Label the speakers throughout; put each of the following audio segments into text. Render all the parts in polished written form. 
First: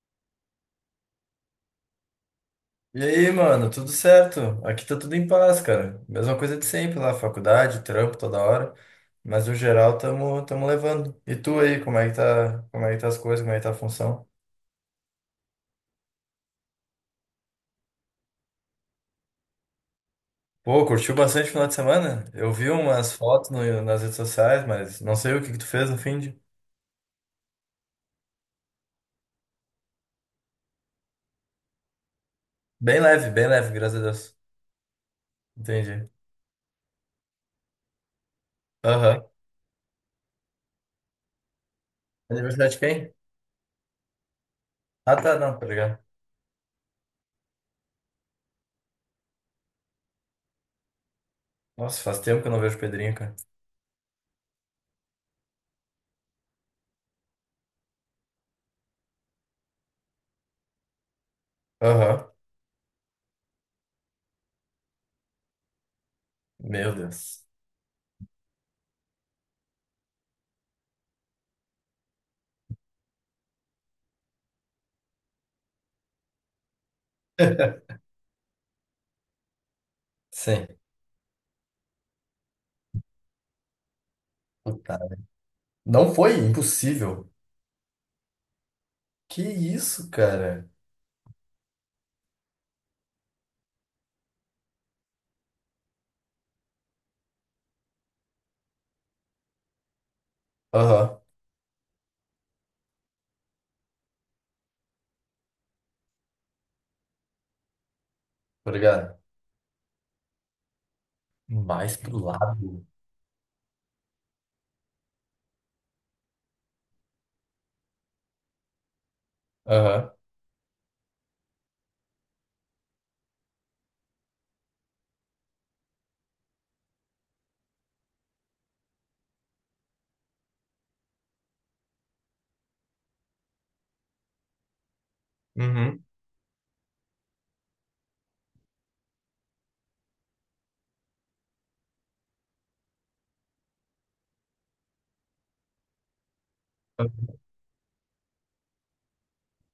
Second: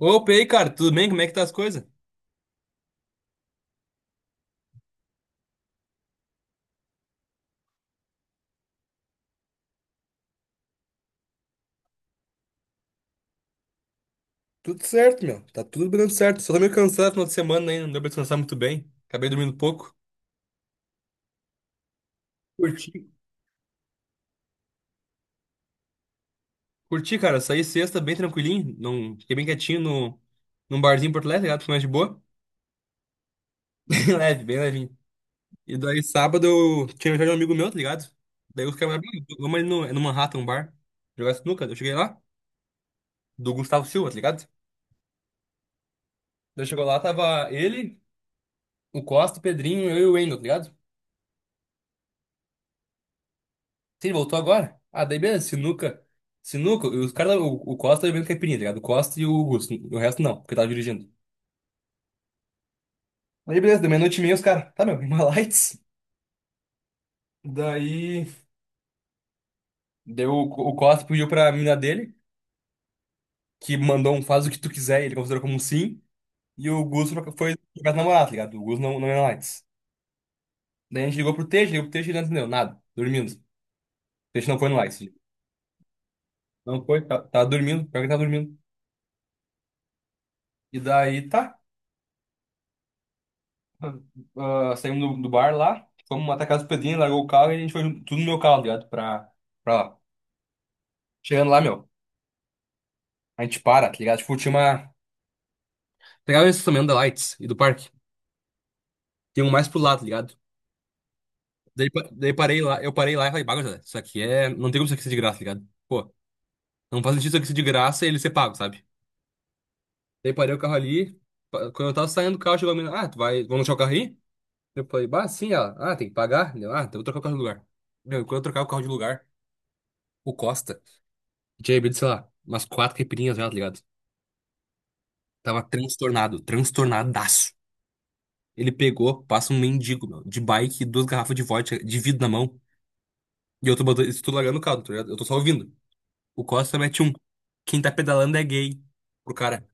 Speaker 1: Opa, e aí, cara, tudo bem? Como é que tá as coisas?
Speaker 2: E aí, mano, tudo certo? Aqui tá tudo em paz, cara. Mesma coisa de sempre lá, faculdade, trampo toda hora. Mas no geral, tamo levando. E tu aí, como é que tá as coisas, como é que tá a função?
Speaker 1: Tudo certo, meu. Tá tudo dando certo. Só tô meio cansado no final de semana, né? Não deu pra descansar muito bem. Acabei dormindo pouco.
Speaker 2: Pô, curtiu bastante o final de semana? Eu vi
Speaker 1: Curti.
Speaker 2: umas fotos nas redes sociais, mas não sei o que que tu fez no fim de.
Speaker 1: Curti, cara. Saí sexta bem tranquilinho. Não. Fiquei bem quietinho no... num barzinho em Porto Alegre, tá ligado? Fiquei mais de boa.
Speaker 2: Bem leve, graças a
Speaker 1: Bem
Speaker 2: Deus.
Speaker 1: leve, bem levinho. E daí
Speaker 2: Entendi.
Speaker 1: sábado eu tinha aniversário de um amigo meu, tá ligado? Daí os caras, Ah,
Speaker 2: Aham.
Speaker 1: vamos ali no Manhattan, um bar, jogar sinuca. Eu cheguei lá,
Speaker 2: Aniversário de quem?
Speaker 1: do Gustavo Silva, tá ligado?
Speaker 2: Ah, tá, não, tá ligado.
Speaker 1: Daí chegou lá, tava ele, o Costa, o Pedrinho, eu e o Wendel, tá ligado?
Speaker 2: Nossa, faz tempo que eu não vejo o Pedrinho, cara.
Speaker 1: Sim, ele voltou agora. Ah, daí beleza, sinuca. Sinuca, os caras, o Costa tá bebendo caipirinha, tá ligado? O Costa e o Augusto. O resto não, porque tava dirigindo.
Speaker 2: Aham.
Speaker 1: Aí beleza, deu meia-noite e meia, os caras. Tá, meu, uma lights.
Speaker 2: Meu Deus.
Speaker 1: Daí. Deu, o Costa pediu pra mina dele, que mandou um faz o que tu quiser, e ele considerou como um sim. E o Augusto foi jogar com a namorada, tá ligado? O Augusto não, não ia na lights.
Speaker 2: Sim.
Speaker 1: Daí a gente ligou pro Teixe e ele não entendeu nada, dormindo. O Teixe não foi no lights.
Speaker 2: Puta. Não foi
Speaker 1: Não foi,
Speaker 2: impossível.
Speaker 1: tava dormindo, pior que ele tava dormindo.
Speaker 2: Que isso, cara?
Speaker 1: E daí tá. Ah, saímos do bar lá, fomos até a casa do Pedrinho, largou o carro e a gente foi tudo no meu carro, tá ligado? Pra lá.
Speaker 2: Aham,
Speaker 1: Chegando lá, meu, a gente para, tá ligado? Tipo, tinha uma. Pegava esse também da Lights e do parque.
Speaker 2: obrigado.
Speaker 1: Tem um mais pro lado, tá ligado? Daí,
Speaker 2: Mais
Speaker 1: pa-
Speaker 2: pro
Speaker 1: daí parei lá,
Speaker 2: lado.
Speaker 1: eu parei lá e falei, Bah, gurizada, isso aqui é. Não tem como isso aqui ser de graça, tá ligado? Pô, não faz sentido isso aqui ser de graça e ele ser pago, sabe?
Speaker 2: Aham.
Speaker 1: Daí parei o carro ali. Quando eu tava saindo do carro, chegou a menina, ah, tu vai. Vamos deixar o carro aí? Eu falei, bah, sim, ela, ah, tem que pagar. Eu, ah, então eu vou trocar o carro de lugar. Meu, quando eu trocar o carro de lugar, o Costa. E tinha bebido, sei lá, umas quatro caipirinhas já, tá ligado? Tava
Speaker 2: Uhum.
Speaker 1: transtornado, transtornadaço. Ele pegou, passa um mendigo, meu, de bike, duas garrafas de vodka, de vidro na mão. E eu tô botando, isso tudo largando o caldo, tá ligado? Eu tô só ouvindo. O Costa mete um. Quem tá pedalando é gay. Pro cara.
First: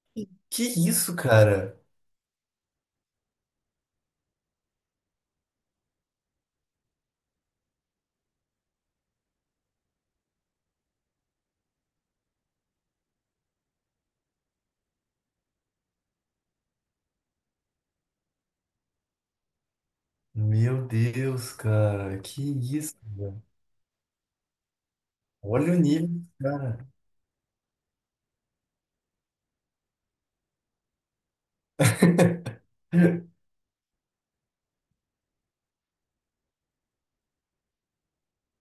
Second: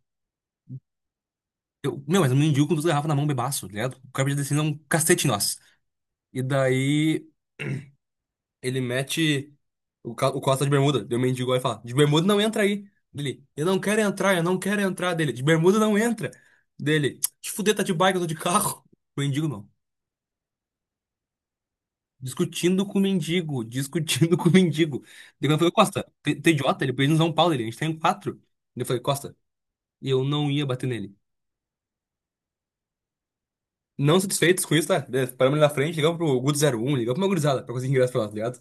Speaker 2: Que isso, cara?
Speaker 1: Eu, meu, mas um mendigo com duas garrafas na mão, bebaço, tá ligado? O cara podia descer um cacete em nós. E daí. Ele mete o Costa de bermuda. Deu um mendigo e fala: De bermuda não entra aí. Dele: Eu não quero entrar, eu não quero entrar. Dele: De bermuda não entra. Dele: Te fuder, tá de bike, eu tô de carro. O mendigo não.
Speaker 2: Meu Deus, cara. Que
Speaker 1: Discutindo
Speaker 2: isso,
Speaker 1: com o
Speaker 2: velho?
Speaker 1: mendigo, discutindo com o mendigo. Daí eu falei:
Speaker 2: Olha o
Speaker 1: Costa,
Speaker 2: nível,
Speaker 1: tu é idiota?
Speaker 2: cara.
Speaker 1: Ele pediu em São Paulo, ele. A gente tem quatro. Daí eu falei: Costa, e eu não ia bater nele. Não satisfeitos com isso, tá? Daí paramos ali na frente, ligamos pro Guto zero um ligamos pra uma gurizada pra conseguir ingresso pra lá, tá ligado?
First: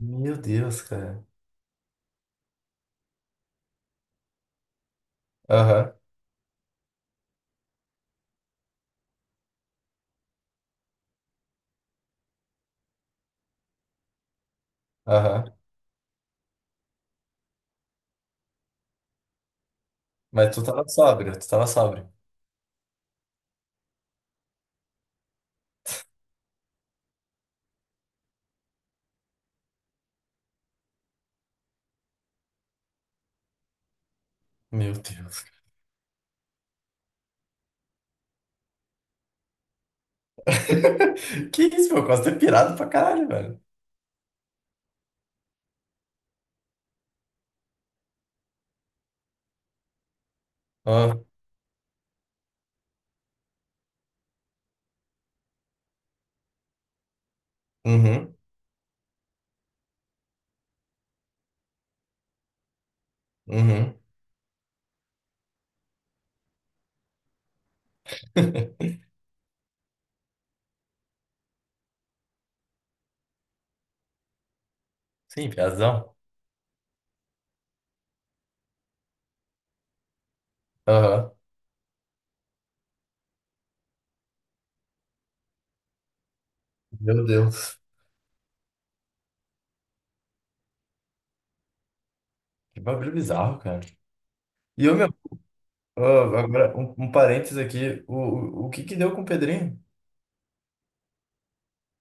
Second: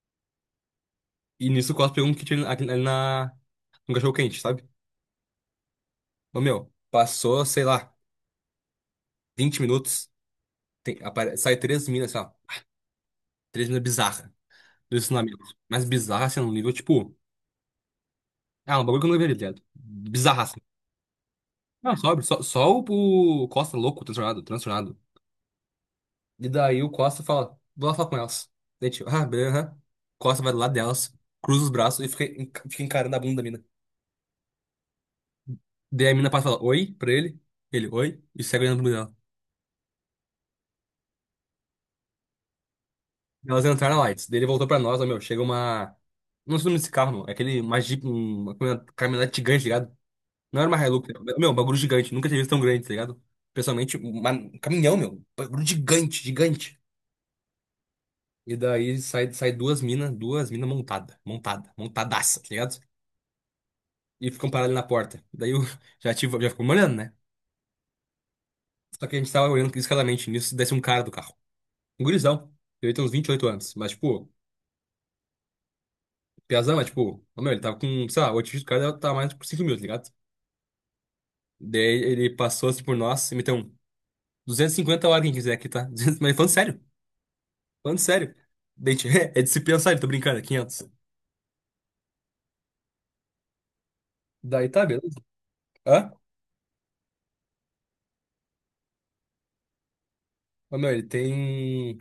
Speaker 2: Meu Deus, cara.
Speaker 1: E nisso o Costa pegou um kit ali um cachorro quente, sabe?
Speaker 2: Aham,
Speaker 1: Ô, meu, passou, sei lá, 20 minutos, tem, sai três minas, sei lá, três minas bizarras do ensinamento.
Speaker 2: aham.
Speaker 1: Mas bizarra, assim, num nível, tipo. Ah, um bagulho que eu não veria, tá ligado? Bizarra,
Speaker 2: Mas
Speaker 1: assim.
Speaker 2: tu tava sóbrio, tu tava
Speaker 1: Não,
Speaker 2: sóbrio.
Speaker 1: sobe, só o Costa louco, transtornado, transtornado. E daí o Costa fala, vou lá falar com elas. Daí, tipo, ah, beleza. Aham. Costa vai do lado delas, cruza os braços e fica encarando a bunda da mina.
Speaker 2: Meu Deus.
Speaker 1: Daí a mina passa e fala, oi, pra ele. Ele, oi, e segue olhando pro.
Speaker 2: Que isso, meu? Quase ter pirado pra caralho, velho.
Speaker 1: Elas entraram lá, e ele voltou pra nós, ó, meu, chega uma. Não sei o nome desse carro, meu. É aquele mais jeep, uma caminhonete gigante, tá ligado? Não era uma Hilux,
Speaker 2: Ah,
Speaker 1: né? Meu, um bagulho gigante. Nunca tinha visto tão grande, tá ligado? Pessoalmente, um caminhão, meu. Um bagulho gigante, gigante.
Speaker 2: uhum,
Speaker 1: E daí sai duas minas montadas, montada, montada, montadaça, tá ligado?
Speaker 2: uhum.
Speaker 1: E ficam paradas ali na porta. Daí eu já, tive, já ficou me olhando, né? Só que a gente tava olhando criticamente nisso, desce um cara do carro. Um gurizão. Ele tem uns 28 anos, mas tipo,
Speaker 2: Sim, piazão.
Speaker 1: piazão, mas tipo, ó, meu, ele tava com, sei lá, o atingir do cara tava mais por 5 mil, tá ligado?
Speaker 2: Aham.
Speaker 1: Daí ele passou assim por nós e meteu um 250 horas quem quiser aqui, tá? 200, mas falando sério,
Speaker 2: Meu Deus.
Speaker 1: falando sério. Daí, a gente, é disciplina, sabe? Tô brincando, é 500.
Speaker 2: Que bagulho bizarro, cara.
Speaker 1: Daí tá,
Speaker 2: E eu, meu.
Speaker 1: beleza.
Speaker 2: Ô,
Speaker 1: Hã?
Speaker 2: agora, um parênteses aqui. O que que deu com o Pedrinho?
Speaker 1: Ô, meu, ele tem.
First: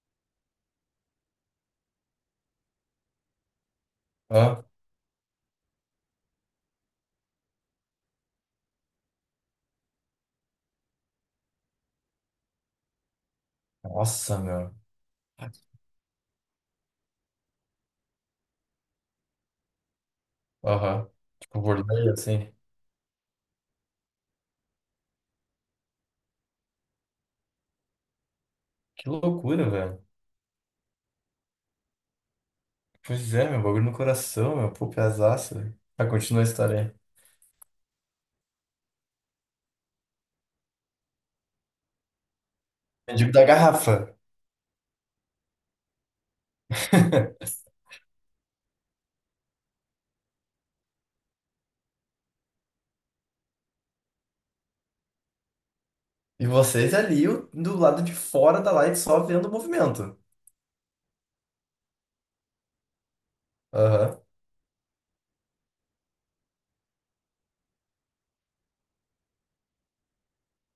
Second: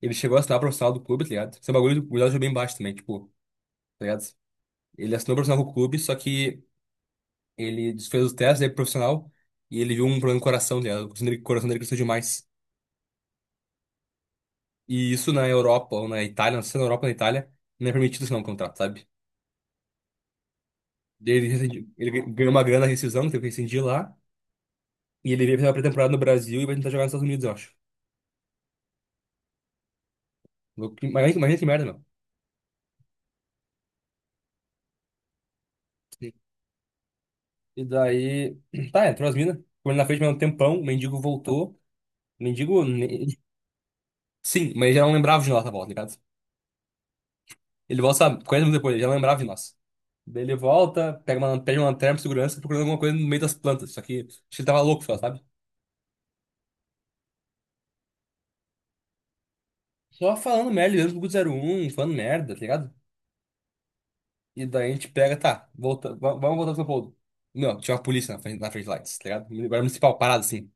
Speaker 1: Ele chegou a assinar o profissional do clube, tá ligado? Esse é um bagulho do Gurial bem baixo também, tipo, tá ligado?
Speaker 2: Ah,
Speaker 1: Ele assinou o profissional com o clube, só que ele fez os testes aí pro profissional e ele viu um problema no coração, tá ligado? O coração dele cresceu demais.
Speaker 2: nossa, meu.
Speaker 1: E isso na Europa ou na Itália, não sei se é na Europa ou na Itália, não é permitido assinar um contrato, sabe?
Speaker 2: Aham.
Speaker 1: Daí Ele,
Speaker 2: Tipo,
Speaker 1: rescindi-
Speaker 2: volei
Speaker 1: ele ganhou
Speaker 2: assim.
Speaker 1: uma grana na rescisão, teve que rescindir lá. E ele veio fazer uma pré-temporada no Brasil e vai tentar jogar nos Estados Unidos, eu acho.
Speaker 2: Que loucura, velho.
Speaker 1: Louco, imagina que merda, meu.
Speaker 2: Pois é, meu. Bagulho no coração, meu. Pô, pesaço, velho. Mas continua a história aí.
Speaker 1: E daí, tá, entrou as minas. Ficou ali na frente mais um tempão, o mendigo voltou. O mendigo,
Speaker 2: Mendigo da garrafa.
Speaker 1: sim, mas ele já não lembrava de nós na volta, ligado? Ele volta, sabe, 40 minutos depois, ele já não lembrava de nós. Daí ele volta, pega uma, pede uma lanterna pro segurança, procurando alguma coisa no meio das plantas. Só que acho que ele tava louco só, sabe?
Speaker 2: E vocês ali do lado de fora da light só vendo o movimento.
Speaker 1: Só falando merda, ligando pro Guto zero um, falando merda, tá ligado?
Speaker 2: Aham.
Speaker 1: E daí a gente pega, tá, volta, vamos voltar pro São Paulo. Não, tinha uma polícia na frente lá, tá ligado? Guarda municipal, parado assim.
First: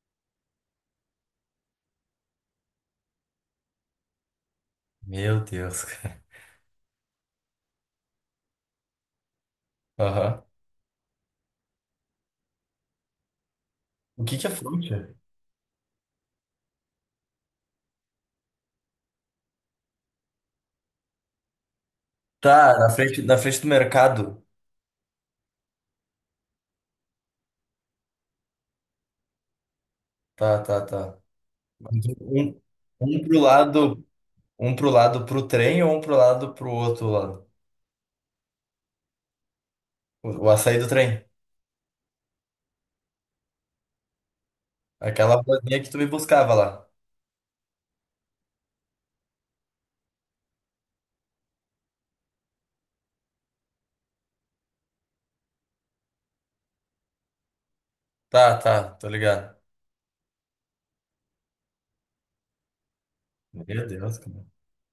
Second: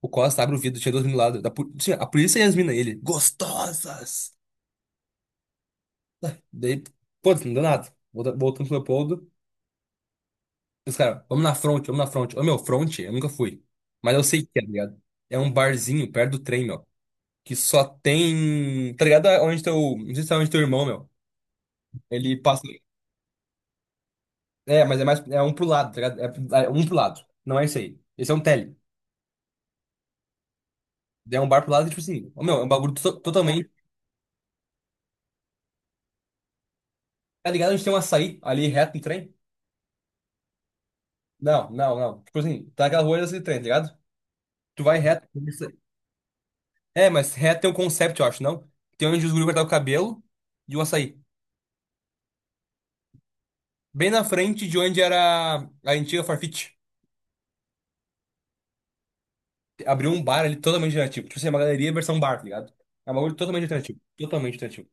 Speaker 1: O Costa abre o vidro, tinha duas meninas lá. Tinha a polícia e as minas, ele. Gostosas!
Speaker 2: Meu Deus, cara.
Speaker 1: Daí, pô, não deu nada. Voltando pro Leopoldo.
Speaker 2: Aham.
Speaker 1: Os caras, vamos na front, vamos na front. Ô, meu, front, eu nunca fui. Mas eu
Speaker 2: O que
Speaker 1: sei
Speaker 2: que
Speaker 1: que
Speaker 2: é
Speaker 1: é, tá
Speaker 2: fronte?
Speaker 1: ligado? É um barzinho perto do trem, meu. Que só tem. Tá ligado? Onde teu. Não sei se é onde teu irmão, meu. Ele passa.
Speaker 2: Tá, na frente do mercado.
Speaker 1: É, mas é mais. É um pro lado, tá ligado? É um pro lado. Não é isso aí. Esse é um tele.
Speaker 2: Tá.
Speaker 1: É um bar pro lado, tipo assim. Ô, meu,
Speaker 2: Um,
Speaker 1: é um bagulho
Speaker 2: um pro
Speaker 1: totalmente.
Speaker 2: lado Um pro lado pro trem ou um pro lado pro outro lado?
Speaker 1: Tá ligado? A gente tem um açaí ali reto no trem.
Speaker 2: O açaí do trem.
Speaker 1: Não, não, não. Tipo assim, tá aquela rua desse trem, tá ligado? Tu vai reto.
Speaker 2: Aquela ruazinha que tu me buscava lá.
Speaker 1: É, mas reto tem um concept, eu acho, não? Tem onde os guri cortavam o cabelo e o açaí. Bem na frente de onde era a antiga Farfetch.
Speaker 2: Tá, tô ligado.
Speaker 1: Abriu um bar ali totalmente alternativo. Tipo assim, é uma galeria versão bar, tá ligado? É um bagulho totalmente
Speaker 2: Meu
Speaker 1: alternativo.
Speaker 2: Deus, cara.
Speaker 1: Totalmente alternativo.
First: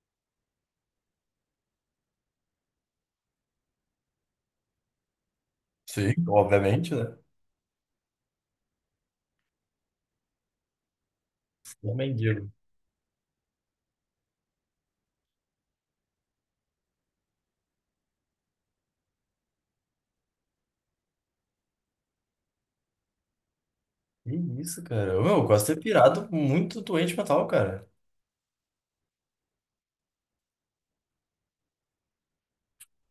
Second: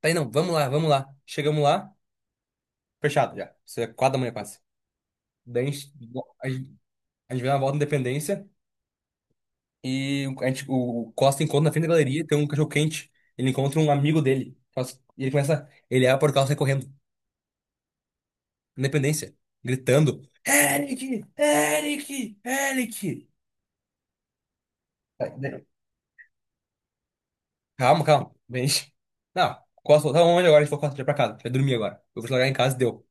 Speaker 1: Tá. Aí não, vamos lá, vamos lá. Chegamos lá, fechado já. Isso é 4 da manhã quase. Daí
Speaker 2: Sim,
Speaker 1: a gente
Speaker 2: obviamente, né?
Speaker 1: a gente vai dar uma volta na Independência. E a gente, o Costa encontra na frente da
Speaker 2: Ô,
Speaker 1: galeria, tem um
Speaker 2: mendigo.
Speaker 1: cachorro quente. Ele encontra um amigo dele. Nossa. E ele começa. Ele abre o portal e sai correndo. Independência. Gritando. Eric! Eric! Eric!
Speaker 2: Que isso, cara? Ô,
Speaker 1: Tá,
Speaker 2: meu, eu
Speaker 1: né?
Speaker 2: gosto de ter pirado muito doente mental, cara.
Speaker 1: Calma, calma. Bem. Não, Costa, tá onde agora? A gente foi Costa, já pra casa. Vai dormir agora. Eu vou te largar em casa e deu.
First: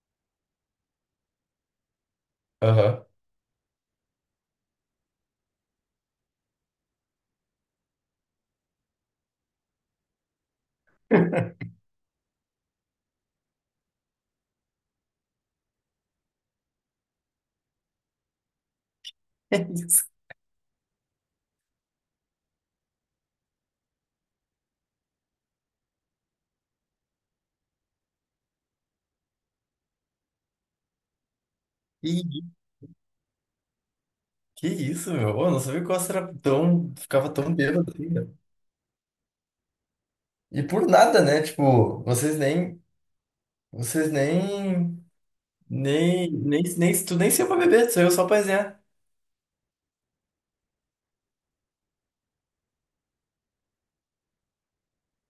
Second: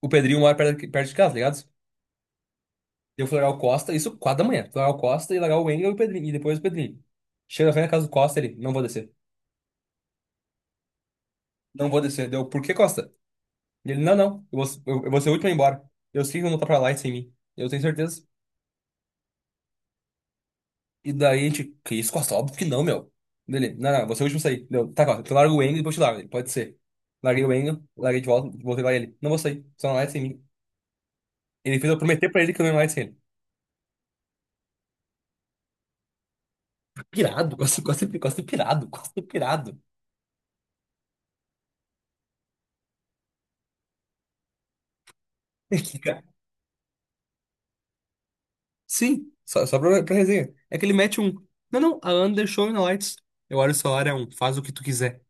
Speaker 1: O Pedrinho mora perto, perto de casa, tá ligado?
Speaker 2: Aham.
Speaker 1: Eu fui largar o Costa, isso 4 da manhã. Fui largar o Costa e largar o Engel e o Pedrinho. E depois o Pedrinho. Chega na frente da casa do Costa, ele. Não vou descer. Não vou descer. Deu. Por que, Costa? Ele, não, não, eu vou ser o último a ir embora. Eu sei que não tá pra lá sem mim. Eu tenho certeza.
Speaker 2: É isso.
Speaker 1: E daí a gente, que isso, Costa? Óbvio que não, meu. Dele, não, não, você é o último a sair. Deu, tá, Costa, tu larga o Engel e depois te largo. Ele, pode ser. Larguei o Engel, larguei de volta, voltei lá e ele. Não vou sair, só não vai sem mim. Ele fez eu prometer pra
Speaker 2: Ih,
Speaker 1: ele que eu não ia mais sem ele.
Speaker 2: que isso, meu? Ô, eu não sabia que o Oscar era tão. Ficava tão
Speaker 1: Pirado, Costa,
Speaker 2: bêbado
Speaker 1: Costa,
Speaker 2: assim,
Speaker 1: Costa
Speaker 2: cara.
Speaker 1: pirado, Costa pirado.
Speaker 2: E por nada, né? Tipo, vocês nem. Vocês nem.
Speaker 1: Que, cara,
Speaker 2: Nem. Tu nem saiu pra beber, tu saiu só pra resenhar.
Speaker 1: sim, só pra resenha. É que ele mete um. Não, não, a Ana deixou na lights. Eu olho o celular, é um, faz o que tu quiser.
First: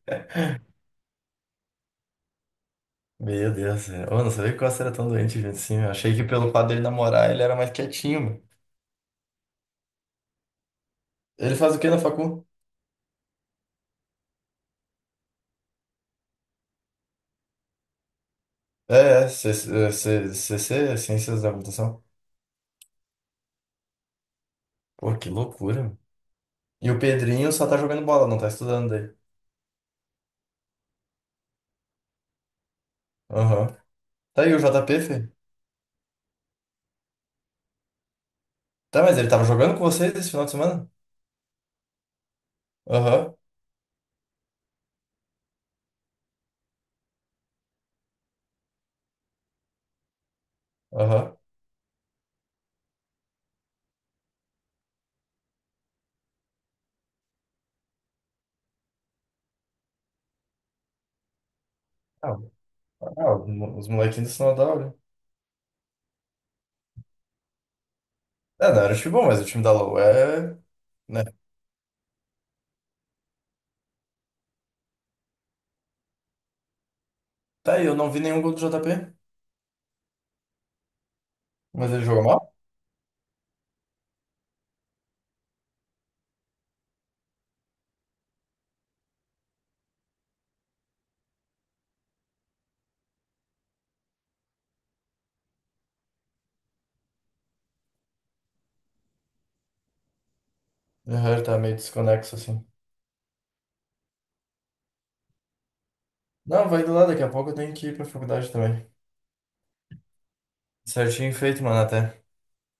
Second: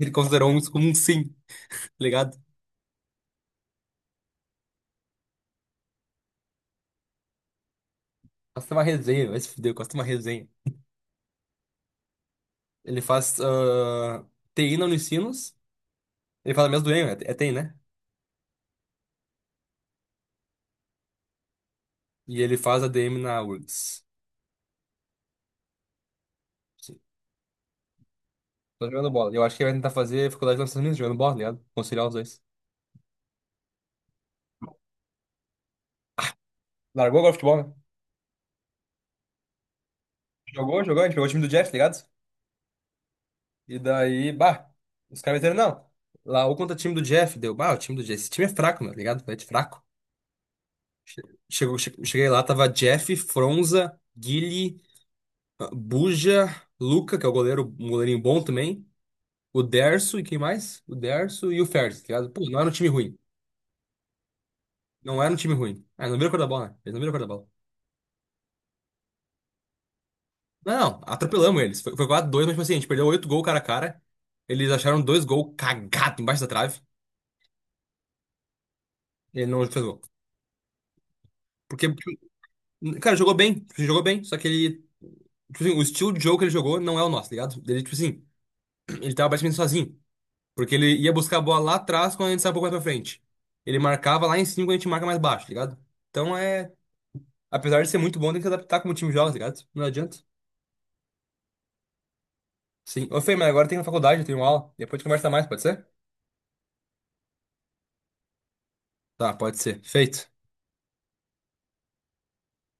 Speaker 1: Ele considerou isso como um sim, tá ligado?
Speaker 2: Meu Deus, eu não sabia que o Costa era tão doente, gente, assim. Eu achei que pelo fato dele namorar, ele era mais quietinho, meu.
Speaker 1: Costa é uma resenha, vai se fuder, Costa é uma resenha.
Speaker 2: Ele faz o que na facu?
Speaker 1: Ele faz TI na Unicinos, ele faz a mesma do EM, é TI, né?
Speaker 2: É, é, C- C- C- Ciências da Computação.
Speaker 1: E ele faz a ADM na URGS.
Speaker 2: Pô, que loucura, meu. E o
Speaker 1: Sim.
Speaker 2: Pedrinho só tá jogando bola, não tá
Speaker 1: Tô
Speaker 2: estudando
Speaker 1: jogando
Speaker 2: daí.
Speaker 1: bola. Eu acho que ele vai tentar fazer faculdade nos Estados Unidos, jogando bola, tá ligado? Conciliar os dois.
Speaker 2: Aham. Tá aí o JP, filho?
Speaker 1: Largou agora o futebol, né?
Speaker 2: Tá, mas ele tava jogando com vocês esse final de
Speaker 1: Jogou,
Speaker 2: semana?
Speaker 1: jogou, a gente pegou o time do Jeff, tá ligado?
Speaker 2: Aham,
Speaker 1: E daí, bah, os caras disseram, não. Lá, ou contra o time do Jeff, deu, bah, o time do Jeff, esse time é fraco, meu, tá ligado? É de fraco. Che-
Speaker 2: aham.
Speaker 1: cheguei lá, tava Jeff, Fronza, Guile, Buja, Luca, que é o goleiro, um goleirinho bom também. O Derso e quem mais? O Derso e o Ferdi, tá ligado?
Speaker 2: Ah,
Speaker 1: Pô, não era um time ruim.
Speaker 2: ah, os molequinhos do sinal da aula.
Speaker 1: Não era um time ruim. Ah, não viram a cor da bola, né? Eles não viram a cor da bola.
Speaker 2: É, não era o time bom, mas o time da LoL é...
Speaker 1: Não, não,
Speaker 2: Né?
Speaker 1: atropelamos eles. Foi 4-2, mas tipo assim, a gente perdeu 8 gols cara a cara. Eles acharam dois gols cagados embaixo da trave.
Speaker 2: Tá aí, eu não vi nenhum gol do JP,
Speaker 1: Ele não fez gol. Porque,
Speaker 2: mas ele jogou
Speaker 1: tipo,
Speaker 2: mal?
Speaker 1: cara, jogou bem. Tipo, ele jogou bem, só que ele. Tipo assim, o estilo de jogo que ele jogou não é o nosso, tá ligado? Ele, tipo assim, ele tava basicamente sozinho. Porque ele ia buscar a bola lá atrás quando a gente saiu um pouco mais pra frente. Ele marcava lá em cima quando a gente marca mais baixo, tá ligado? Então é. Apesar de ser muito bom, tem que se adaptar como o time joga, tá ligado? Não adianta.
Speaker 2: Aham, ele tá meio desconexo, assim.
Speaker 1: Sim. Ô, Fê, mas agora tem na faculdade, eu tenho aula. Depois a gente conversa mais, pode ser?
Speaker 2: Não, vai do lado, daqui a pouco eu tenho que ir pra faculdade também.
Speaker 1: Tá, pode ser. Feito.
Speaker 2: Certinho feito, mano, até.